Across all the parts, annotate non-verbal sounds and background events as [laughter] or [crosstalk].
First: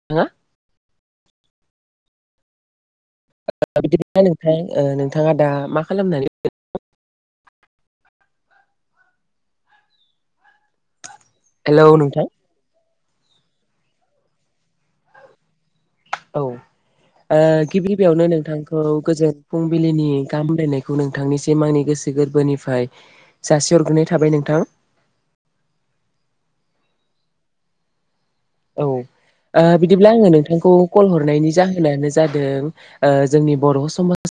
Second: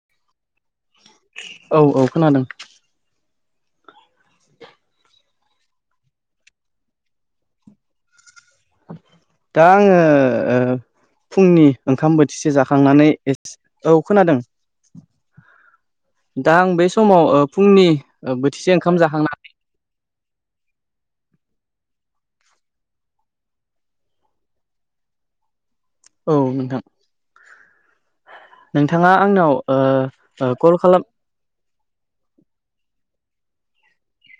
[unintelligible] औ औ खोनादों बिदिबा [unintelligible] नोंथां ओ नोंथाङा दा मा खालामनानै दा आङो ओ फुंनि हेलौ ओंखाम नोंथां बोथिसे जाखांनानै औ खोनादों औ ओ दा आं बे समाव ओ फुंनि गिबि गिबियावनो ओ बोथिसे नोंथांखौ ओंखाम गोजोन जाखांना फुंबिलिनि गाहाम हामलायनायखौ नोंथांनिसिम आंनि गोसो गोरबोनिफ्राय जासि हरग्रोनाय थाबाय नोंथां औ नोंथां औ नोंथाङा आंनाव ओ बिदिब्ला आङो ओ नोंथांखौ खालाम कल हरनायनि जा होनानो जादों ओ जोंनि बर' समाज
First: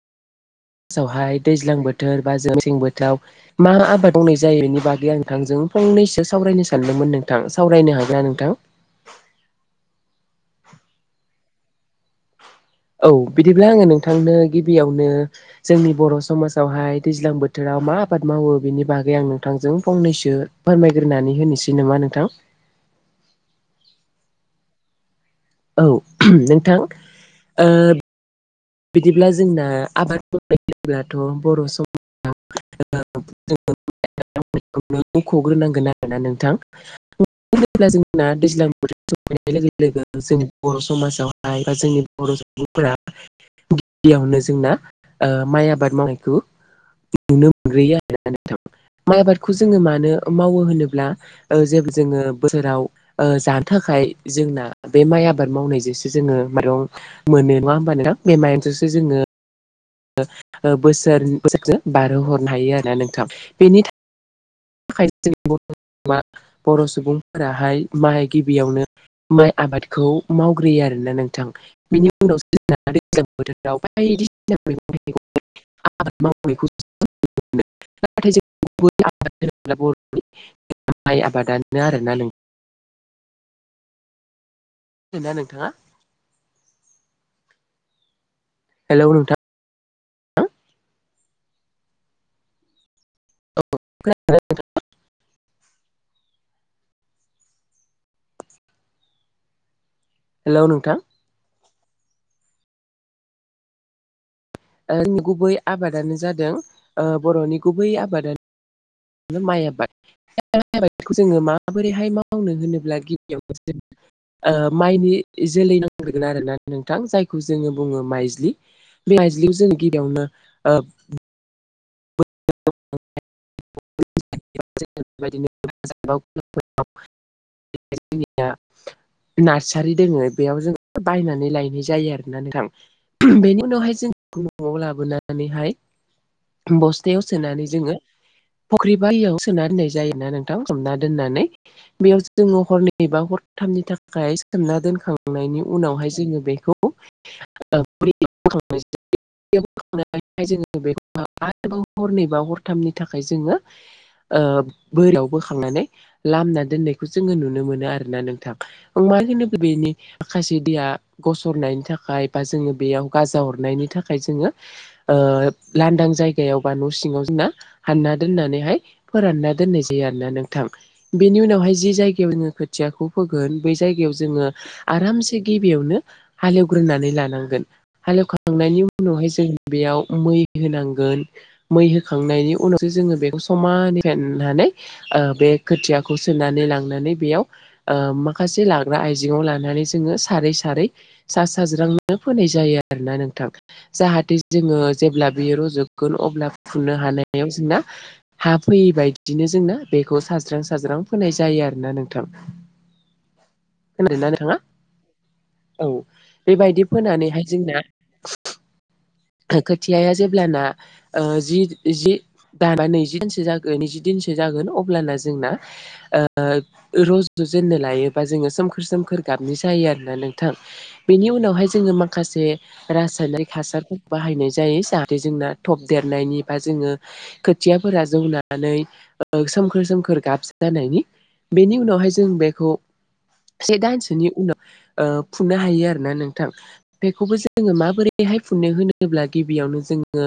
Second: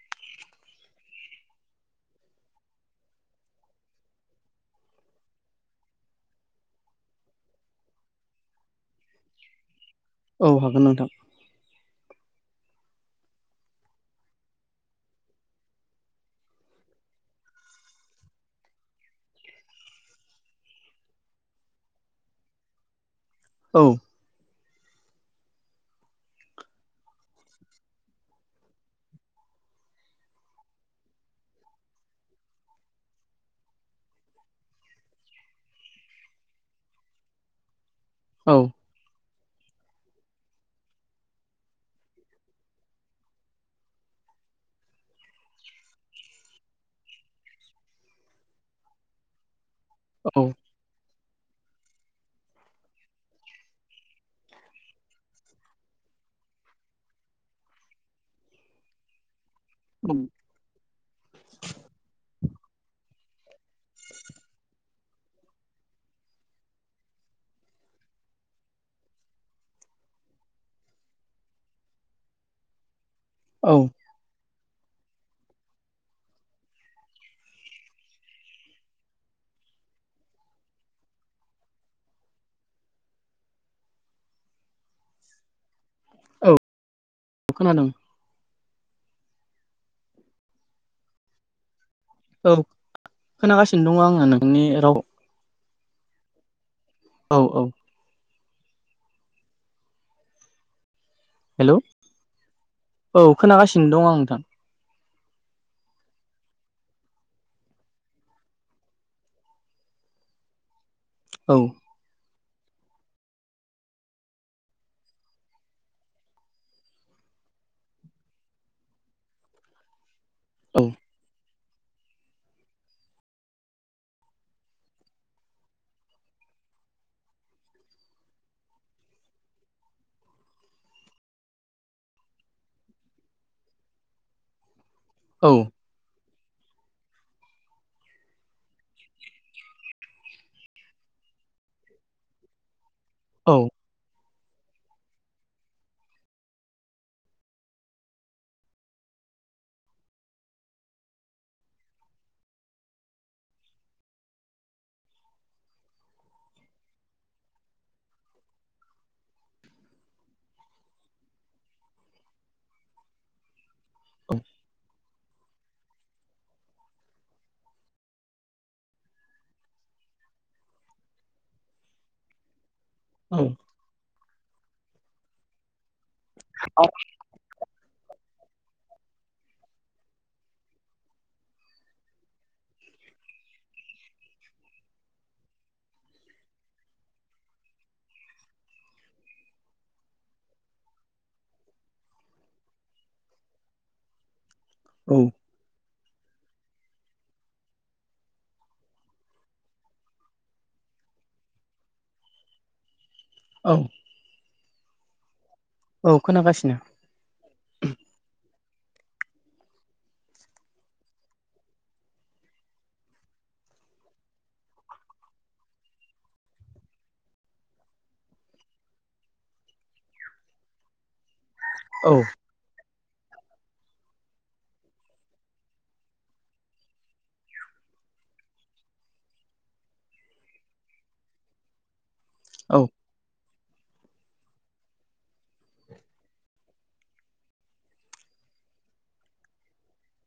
सावहाय दैज्लां बोथोर बा जों मेसें बोथोराव मा आबाद मावनाय जायो बेनि बागै आ नोंथांजों फंनैसो सावरायनो सानदोंमोन नोंथां सावरायनो हागोनना नोंथां? औ हागोन नोंथां। औ बिदिब्ला आङो नोंथांनो गिबियावनो जोंनि बर' समाजावहाय दैज्लां बोथोराव मा आबाद मावो बेनि बागै आं नोंथांजों फंनैसो फोरमायग्रोनानै होनोसै नामा नोंथां? औ औ नोंथां ओ बिदिब्ला जोंना आबाद मावानाय बुङोब्लाथ' बर' सम [unintelligible] [unintelligible] मुंखग्रोनांगोन आरोना नोंथां। [unintelligible] जोंना औ दैज्लां [unintelligible] लोगो लोगो जोंनि बर' समाजावहाय बा जोंनि बर' सुबुंफोरा गिबियावनो जोंना ओ माइ आबाद मावनायखौ नुनो [unintelligible] मोनग्रोयो आरोना नोंथां माइ आबादखौ जोङो मानो औ मावो होनोब्ला [unintelligible] ओ जेबो जोङो बोसोराव ओ जानो थाखाय जोंना बे माइ आबाद मावनायजोंसो जोङो माइरं मोनो नङा ओमबा नोंथां बे माइरंजोंसो जोङो ओ बोसोर बोसोर बारहो हरनो हायो आरोना नोंथां बेनि था [unintelligible] खायनो जोंनि बर' सुबुङा बर' सुबुंफोराहाय माहाय गिबियावनो [unintelligible] माइ आबादखौ मावग्रोयो आरोना नोंथां बेनि उनावसो जोंना दैज्लां औ बोथोराव बायदि [unintelligible] सिना मैगं थाइगंनि आबाद मावनायखौ नुनो मोनो नाथाय [unintelligible] [unintelligible] बर'नि माइ आबादानो आरोना नों खोनादोना नोंथाङा औ खोनादोंं हेलौ नोंथां औ खोनागासिनो दङ आङो नोंनि राव औ औ हेल' नोंथां हेल' औ खोनागासिनो दं आं नोंथां। ओ जोंनि गुबै आबादानो जादों ओ बर'नि गुबै आबादा माइ आबाद बे माइ आबादखौ जोङो औ माबोरैहाय मावनो होनोब्ला गिबियावनो जों ओ माइनि जोलै नांग्रोगोन आरोना नोंथां जायखौ जोङो बुङो माइज्लि। बे माइज्लिखौ जोङो गिबियावनो ओ औ [unintelligible] [inaudible] [unintelligible] नारचारि दोङो बेयाव जों बायनानै लायनाय जायो आरोना नोंथां। [unintelligible] बेनि उनावहाय जों न'वाव औ लाबोनानैहाय बस्थायाव सोनानै जोङो फख्रि बारियाव सोमना दोननाय जायोना नोंथां सोमना दोननानै बेयाव जोङो हरनै एबा औ हरथामनि थाखाय सोमना दोनखांनायनि उनावहाय जोङो बेखौ [unintelligible] हरनै बा हरथामनि थाखाय जोङो ओ बोरियाव बोखांनानै लामना दोननायखौ जोङो नुनो मोनो आरोना नोंथां। मा होनो बेनि माखासे दैया गसरनायनि थाखाय बा जोङो बेयाव गाजा अरनायनि थाखाय जोङो लांदां जायगायाव बा न' सिङाव जोंना हानना दोननानैहाय फोरानना दोननाय जायो आरोना नोंथां बेनि उनावहाय जि जायगायाव जोङो खोथियाखौ औ फोगोन बे जायगायाव जोङो आरामसे गिबियावनो हाले एवग्रोनानै लानांगोन हाले एवखांनायनि उनावहाय जों बेयाव मै होनांगोन मै होखांनायनि उनावसो जोङो बेखौ समानै फेननानै बे खोथियाखौ सोनानै लांनानै बेयाव माखासे लाग्रा आइजेंआव लानानै जोङो सारै सारै सा साज्रांनो फोनाय जायो आरोना नोंथां जाहाथे जोङो औ जेब्ला बेयो रजबगोन अब्ला फुननो हानायाव जोंना हा फैयिबायदिनो जोंना बेखौ साज्रां साज्रां फोनाय जायो आरोना नोंथां औ खोनादों ना नाङा औ बेबायदि फोनानैहाय जोंना खोथियाया जेब्लाना जि दाबा नैजि दिनसो जागोन नैजि दिनसो जागोन अब्लाना जोंना रज'जेननो लायोबा जोङो सोमखोर सोमखोर गाबनि जायो आरोना नोंथां बेनि उनावहाय जोङो औ माखासे रासायनिक हासारफोर बाहायनाय जायो जाहाथे जोंना थाब देरनायनि बा जोङो खोथियाफोरा जौनानै सोमखोर सोमखोर गाब जानायनि बेनि उनावहाय जों बेखौ औ से दानसोनि उनाव फोनो हायो आरोना नोंथां बेखौबो जोङो माबोरैहाय फोनो होनोब्ला गिबियावनो जोङो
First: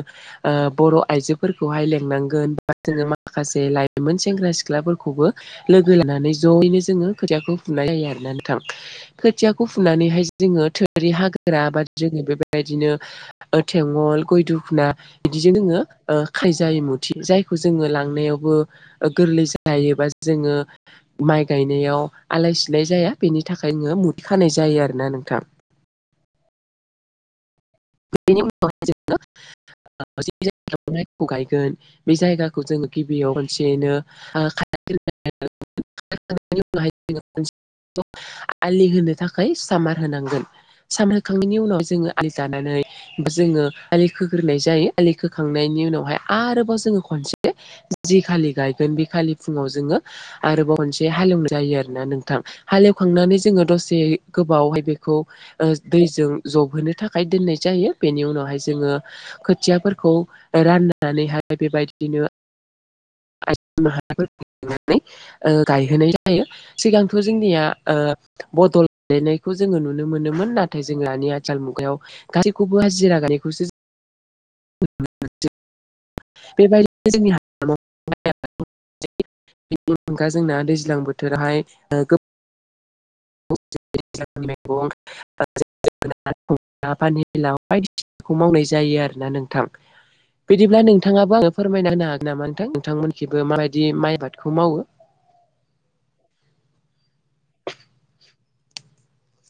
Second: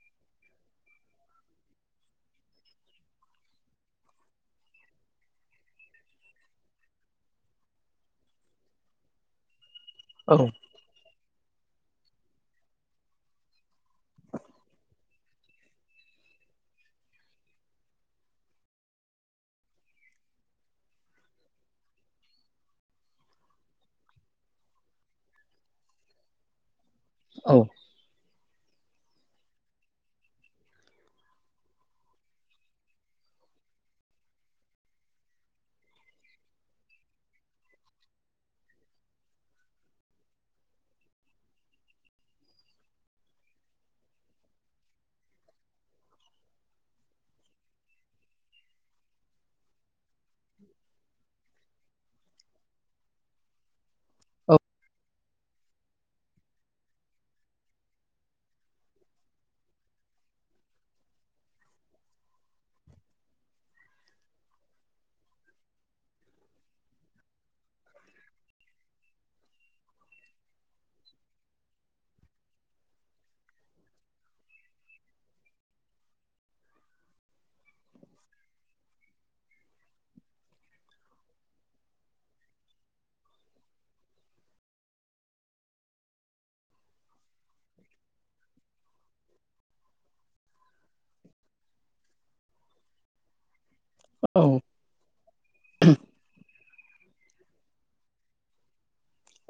बर' आइजोफोरखौहाय लेंनांगोन बा जोङो माखासे लाइमोन सेंग्रा सिख्लाफोरखौबो लोगो लानानै ज'यैनो जोङो खोथियाखौ फुनाय जायो आरोना नोंथां खोथियाखौ फुनानैहाय औ जोङो थोरि हाग्राा बा जोङो बेबायदिनो थेंगल गय घुखुना बिदिजों जोङो खायजाय मुथि जायखौ जोङो लांनायावबो गोरलै जायोबा जोङो माइ गायनायाव आलाय सिलाय जाया बेनि थाखाय नोङो मुथि खानाय जायो आरोना नोंथां औ बेनि उनाव जों [unintelligible] जि जायगायाव माइखौ गायगोन बे जायगाखौ जोङो गिबियाव खसेयैनो [unintelligible] [unintelligible] आलि होनो थाखाय सामार होनांगोन सान होखांनायनि उनाव जोङो आलि जानानै जोङो आलि खोग्रोनाय जायो आलि खोखांनायनि उनावहाय आरोबाव जोङो खनसे जि खालि गायगोन बे खालि फुङाव जोङो आरोबाव खनसे हालेएवनाय जायो आरोना नोंथां हालएवखांनानै जोङो दसे गोबावहाय बेखौ दैजों जबहोनो थाखाय आखाइ दोननाय जायो बेनि उनावहाय जोङो खोथियाफोरखौ राननानैहाय बेबायदिनो आइजो माहारिफोरखौ लानानै गायहोनाय जायो सिगांथ' जोंनिया बदल गायलायनायखौ जोङो नुनो मोनोमोन नाथाय जों दानि आथिखाल मुगायाव गासैखौबो हाजिरा गायनायखौसो [unintelligible] बेबायदिनो जोंनि हाय माइ आबाद [unintelligible] अनगा जोंना दैज्लां बोथोराव हाय बेंगल [unintelligible] पानिलााव बायदिसिनाखौ मावनाय जायो आरोना नोंथां बिदिब्ला नोंथाङाबो आङो फोरमायना होनो हागोन नामा नोंथां नोंथांमोनिथिंबो माबायदि माइ औ आबादखौ मावो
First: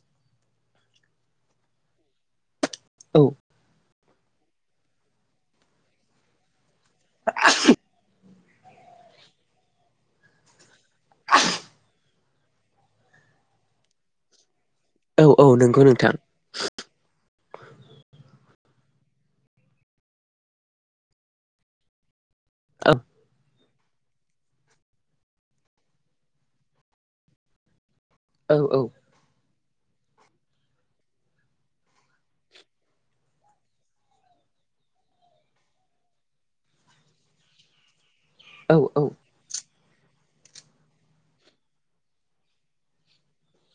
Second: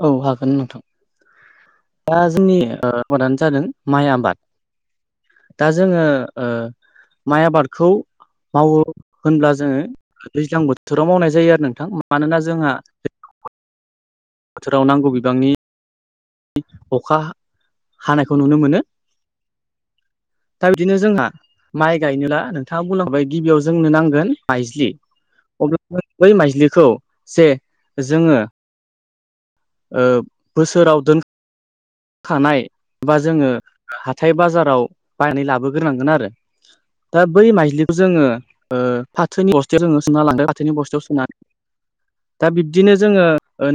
औ हागोन नोंथां दा जोंनि औ आबादानो जादों माइ आबाद दा जोङो ओ माइ आबादखौ मावो होनब्ला जोङो दैज्लां बो थोराव मावनाय जायो आरो नोंथां मानोना जोंहा बोथोराव नांगौ औ औ बिबांनि नंगौ नोंथां अखा हानायखौ नुनो मोनो दा बिदिनो जोंहा माइ गायनोला नोंथाङा औ बुंलांबाय गिबियाव जोंनो नांगोन माइज्लि अब्ला बै माइज्लिखौ जे जोङो औ-औ ओ बोसोराव दोन खानाय बा जोङो हाथाय बाजाराव बायनानै लाबोग्रोनांगोन आरो दा बै माइज्लिखौ जोङो औ फाथ फाथोनि बस्थायाव जोङो सोनानै लांदो फाथोनि बस्थायाव सोनानै दा बिबदिनो जोङो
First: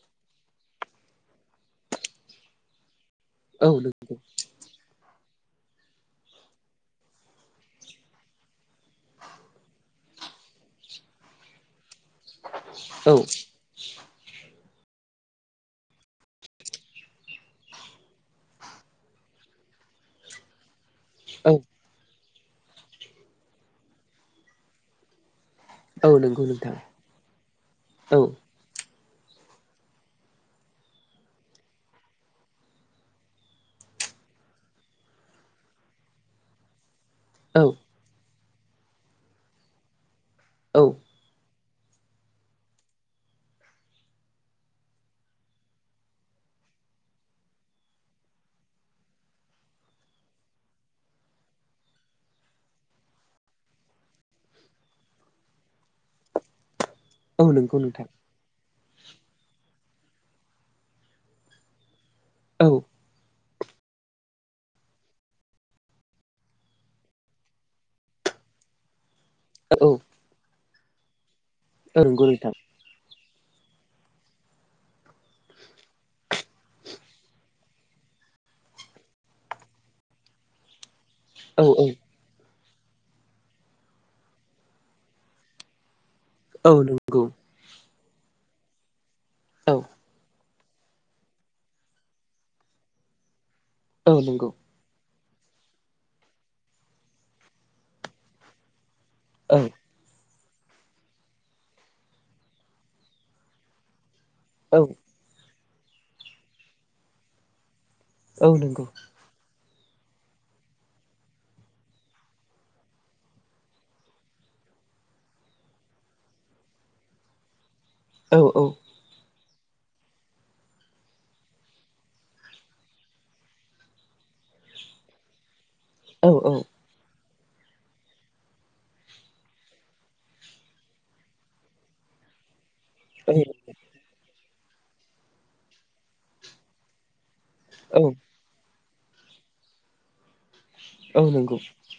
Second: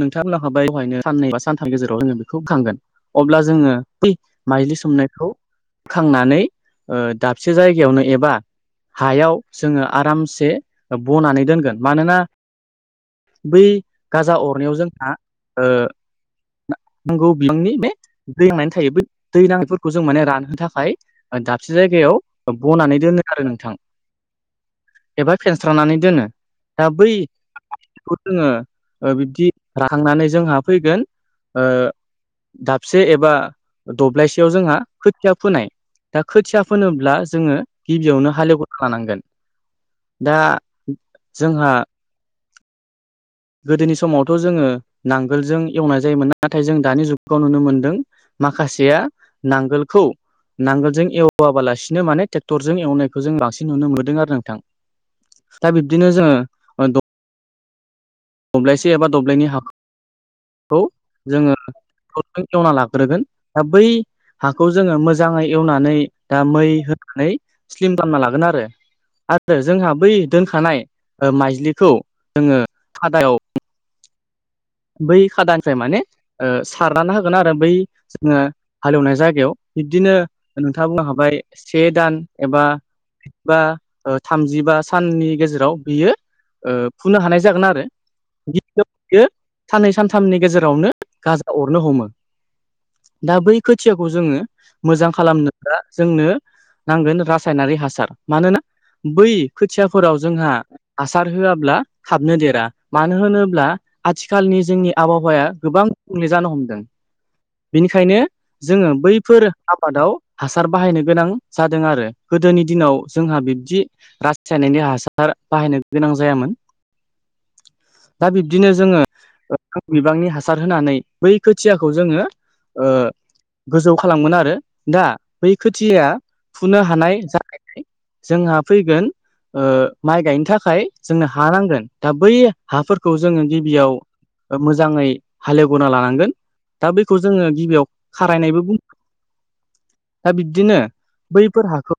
नोंथाङा बुंलां खा बाय दहायनो साननै बा सानथाम गेजेराव जोङो बेखौ बोखांगोन अब्ला औ जोङो बै माइलि सोमनायखौ बोखांनानै दाबसे जायगायावनो एबा हायाव जोङो आरामसे बनानै दोनगोन मानोना औ बै गाजा अरनायाव जोंहा नांगौ बिबांनि बे दै नांनानै थायो बे दै नांनायफोरखौ जों माने रानहोनो थाखाय औ दाबसे जायगायाव बनानै दोनो आरो नोंथां एबा फेनस्रानानै औ दोनो नंगौ नोंथां दा औ बैखौ जोङो बिदि थांनानै जोंहा फैगोन दाबसे एबा दब्लायसेयाव जोंहा खोथिया फोनाय दा खोथिया फोनोब्ला जोङो औ गिबियावनो हाले एवग्रोनो लानांगोन दा औ जोंहा गोदोनि समावथ' जोङो नांगोलजों एवनाय जायोमोन नाथाय जों दानि जुगाव नुनो मोनदों माखासेया नांगोलखौ नांगोलजों एवाबालासिनो माने ट्रेक्टरजों एवनायखौ जों बांसिन नुनो मोनदों आरो नोंथां दा बिब्दिनो जोङो औ नंगौ नोंथां दब्लायसे एबा दब्लायनै हाखौ जोङो औ एवना लाग्रोगोन दा बै हाखौ जोङो मोजाङै एवनानै दा मै होनानै स्लिम बानायना लागोन आरो आरो औ जोंहा बै दोनखानाय माइज्लिखौ औ नंगौ नोंथां जोङो खादायाव बै खादानिफ्राय माने सारनानै होगोन आरो बै जोङो हाले एवनाय जायगायाव बिब्दिनो नोंथाङा बुंलां खाबाय औ से औ दान एबा बा थामजिबा साननि गेजेराव बियो औ ओ फुनो नंगौ हानाय जागोन आरो गि बियो औ साननै सानथामनि गेजेरावनो गाजा अरनो हमो दा बै खोथियाखौ औ जोङो नंगौ मोजां खालामनोब्ला जोंनो नांगोन रासायनारि हासार मानोना बै औ खोथियाफोराव जोंहा हासार होआब्ला थाबनो देरा मानो होनोब्ला आथिखालनि औ जोंनि आबहावाया गोबां गुबुंले जानो हमदों बेनिखायनो औ नंगौ जोङो बै फोर आबादाव हासार बाहायनो गोनां जादों आरो गोदोनि दिनाव जोंहा बिब्दि रासायनारि हासार बाहायनो गोनां जायामोन दा औ औ बिब्दिनो जोङो [unintelligible] बिबांनि हासार होनानै बै खोथियाखौ जोङो गोजौ खालामगोन आरो दा बै खोथिया औ फुनो हानाय जा खाय जोंहा फैगोन माइ गायनो थाखाय जोंनो हा नांगोन दा बै हाफोरखौ जोङो गिबियाव मोजाङै हाले एवग्रोना लानांगोन दा बेखौ जोङो गिबियाव औ खारायनायबो बु दा बिब्दिनो औ नंगौ बैफोर हाखौ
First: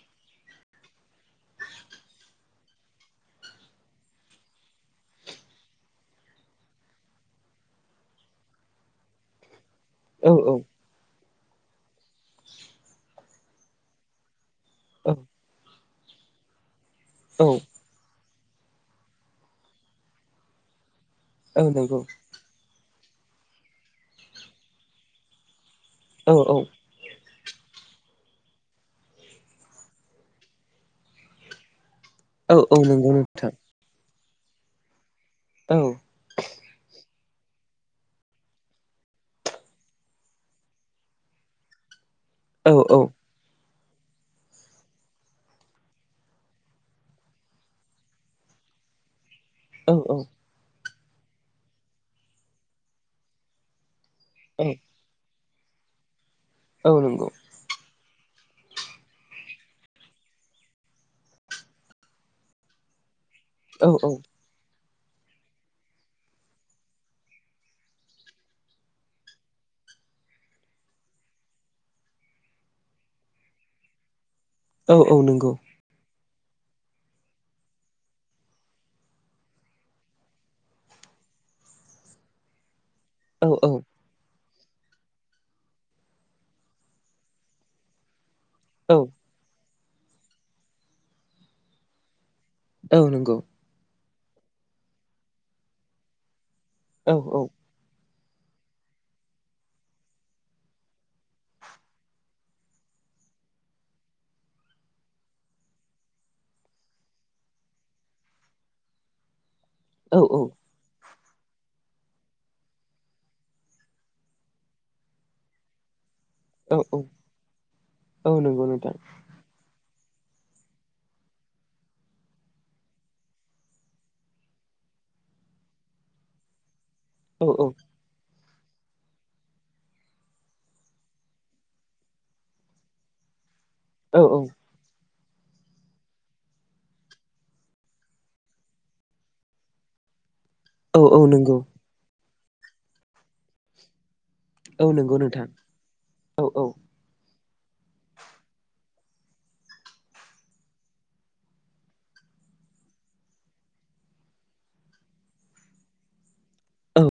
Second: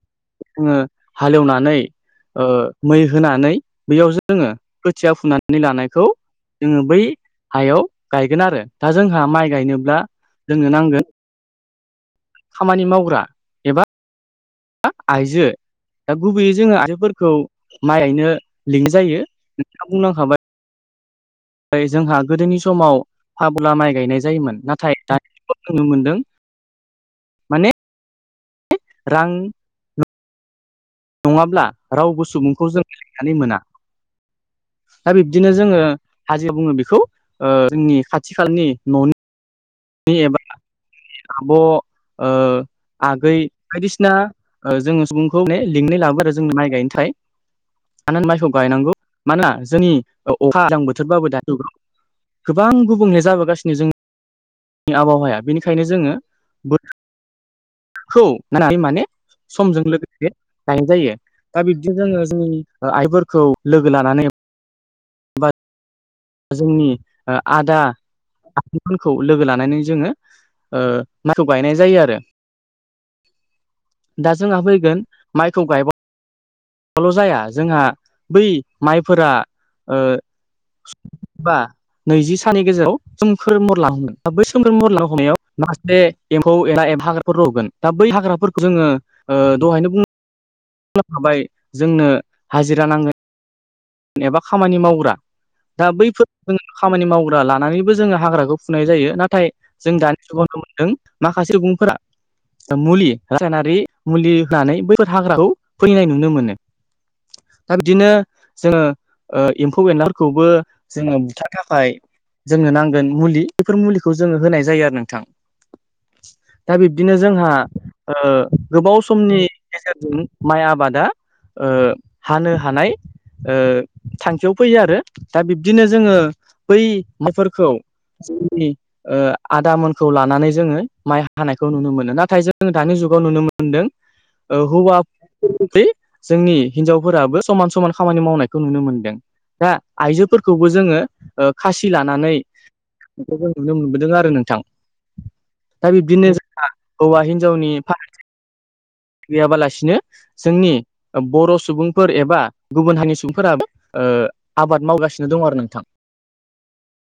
जोङो हाल एवनानै ओ मै होनानै बैयाव जोङो खोथिया फुनानै लानायखौ जोङो बै हायाव गायगोन आरो दा जोंहा माइ गायनोब्ला औ औ जोंनो नांगोन खामानि मावग्रा एबा आइजो दा गुबैयै जोङो आइजोफोरखौ औ माइ गायनो लिंनाय जायो नोंथाङा बुंलांखाबाय नंगौ जोंहा गोदोनि समाव फाबुला माइ गायनाय जायोमोन नाथाय दानि दिनाव जों नुनो मोनदों औ औ माने रां नङाब्ला रावबो औ सुबुंखौ जों नंगौ लेंनानै नोंथां मोना दा बिब्दिनो औ जोङो हाजोआव बुङो बेखौ जोंनि खाथि खालानि न'नि नि एबा आब' औ औ आगै बायदिसिना जोङो सुबुंखौ माने लिंनाय लाबो आरो जों माइ गायनोथाय [unintelligible] माइखौ गायनांगौ मानोना जोंनि औ अखा गोजां बोथोरबाबो दाथ' गोबां गुबुंले जाबोगासिनो जों औ आबहावाया बेनिखायनो जोङो औ नंगौ खौ होननानै माने समजों लोगोसे गायनाय जायो दा बिब्दि जोङो जोंनि आइफोरखौ औ लोगो लानानै बा जोंनि आदा आबमोनखौ लोगो लानानै जोङो माइखौ गायनाय जायो आरो दा जोंहा औ फैगोन नंगौ औ नंगौ माइखौ ल' जाया जोंहा बै माइफोरा जिबा नैजि सानि गेजेराव औ सोमखोर महर लालांगोन दा बै सोमखोर महर लाहांनायाव माखासे एम्फौ एनला एबा हाग्राफोर रजगोन दा बै हाग्राफोरखौ खौ जोंङो औ दहायनो बुंलांखाबाय जोंनो हाजिरा औ नांगोन नंगौ एबा खामानि मावग्रा दा बैफोर जों खामानि मावग्रा लानानै जोङो हाग्राखौ फुनाय जायो नाथाय जों दानि जुगावनो मोनदों माखासे सुबुंफोरा मुलि रासायनारि मुलि होननानै बैफोर हाग्राखौ फोथैनाय नुनो मोनो दा बिदिनो जोङो एम्फौ एनलाफोरखौबो जोङो बुथारनो थाखाय जोंनो नांगोन मुलि बेफोर मुलिखौ जोङो होनाय जायो आरो नोंथां दा बिब्दिनो जोंहा नोंथां गोबाव समनि गेजेरजों माइ आबादा हानो हानाय ओ थांखियाव फैयो आरो दा बिब्दिनो जोङो बै औ मायफोरखौ जोंनि आदामोनखौ लानानै जोङो माइ हानायखौ नुनो मोनो नाथाय जों दानि जुगाव नुनो मोनदों औ-औ हौवा जोंनि हिनजावफोराबो समान समान खामानि मावनायखौ नुनो मोनदों दा आइजोफोरखौबो जोङो औ नंगौ औ खासि लानानै बे नुनो मोनबोदों आरो नोंथां औ नंगौ नोंथां दा बिब्दिनो औ-औ जोंहा हौवा हिनजावनि फारागथि गैयाबालासिनो जोंनि बर' सुबुंफोर एबा गुबुन हारि सुबुंफोराबो आबाद मावगासिनो दं आरो नोंथां औ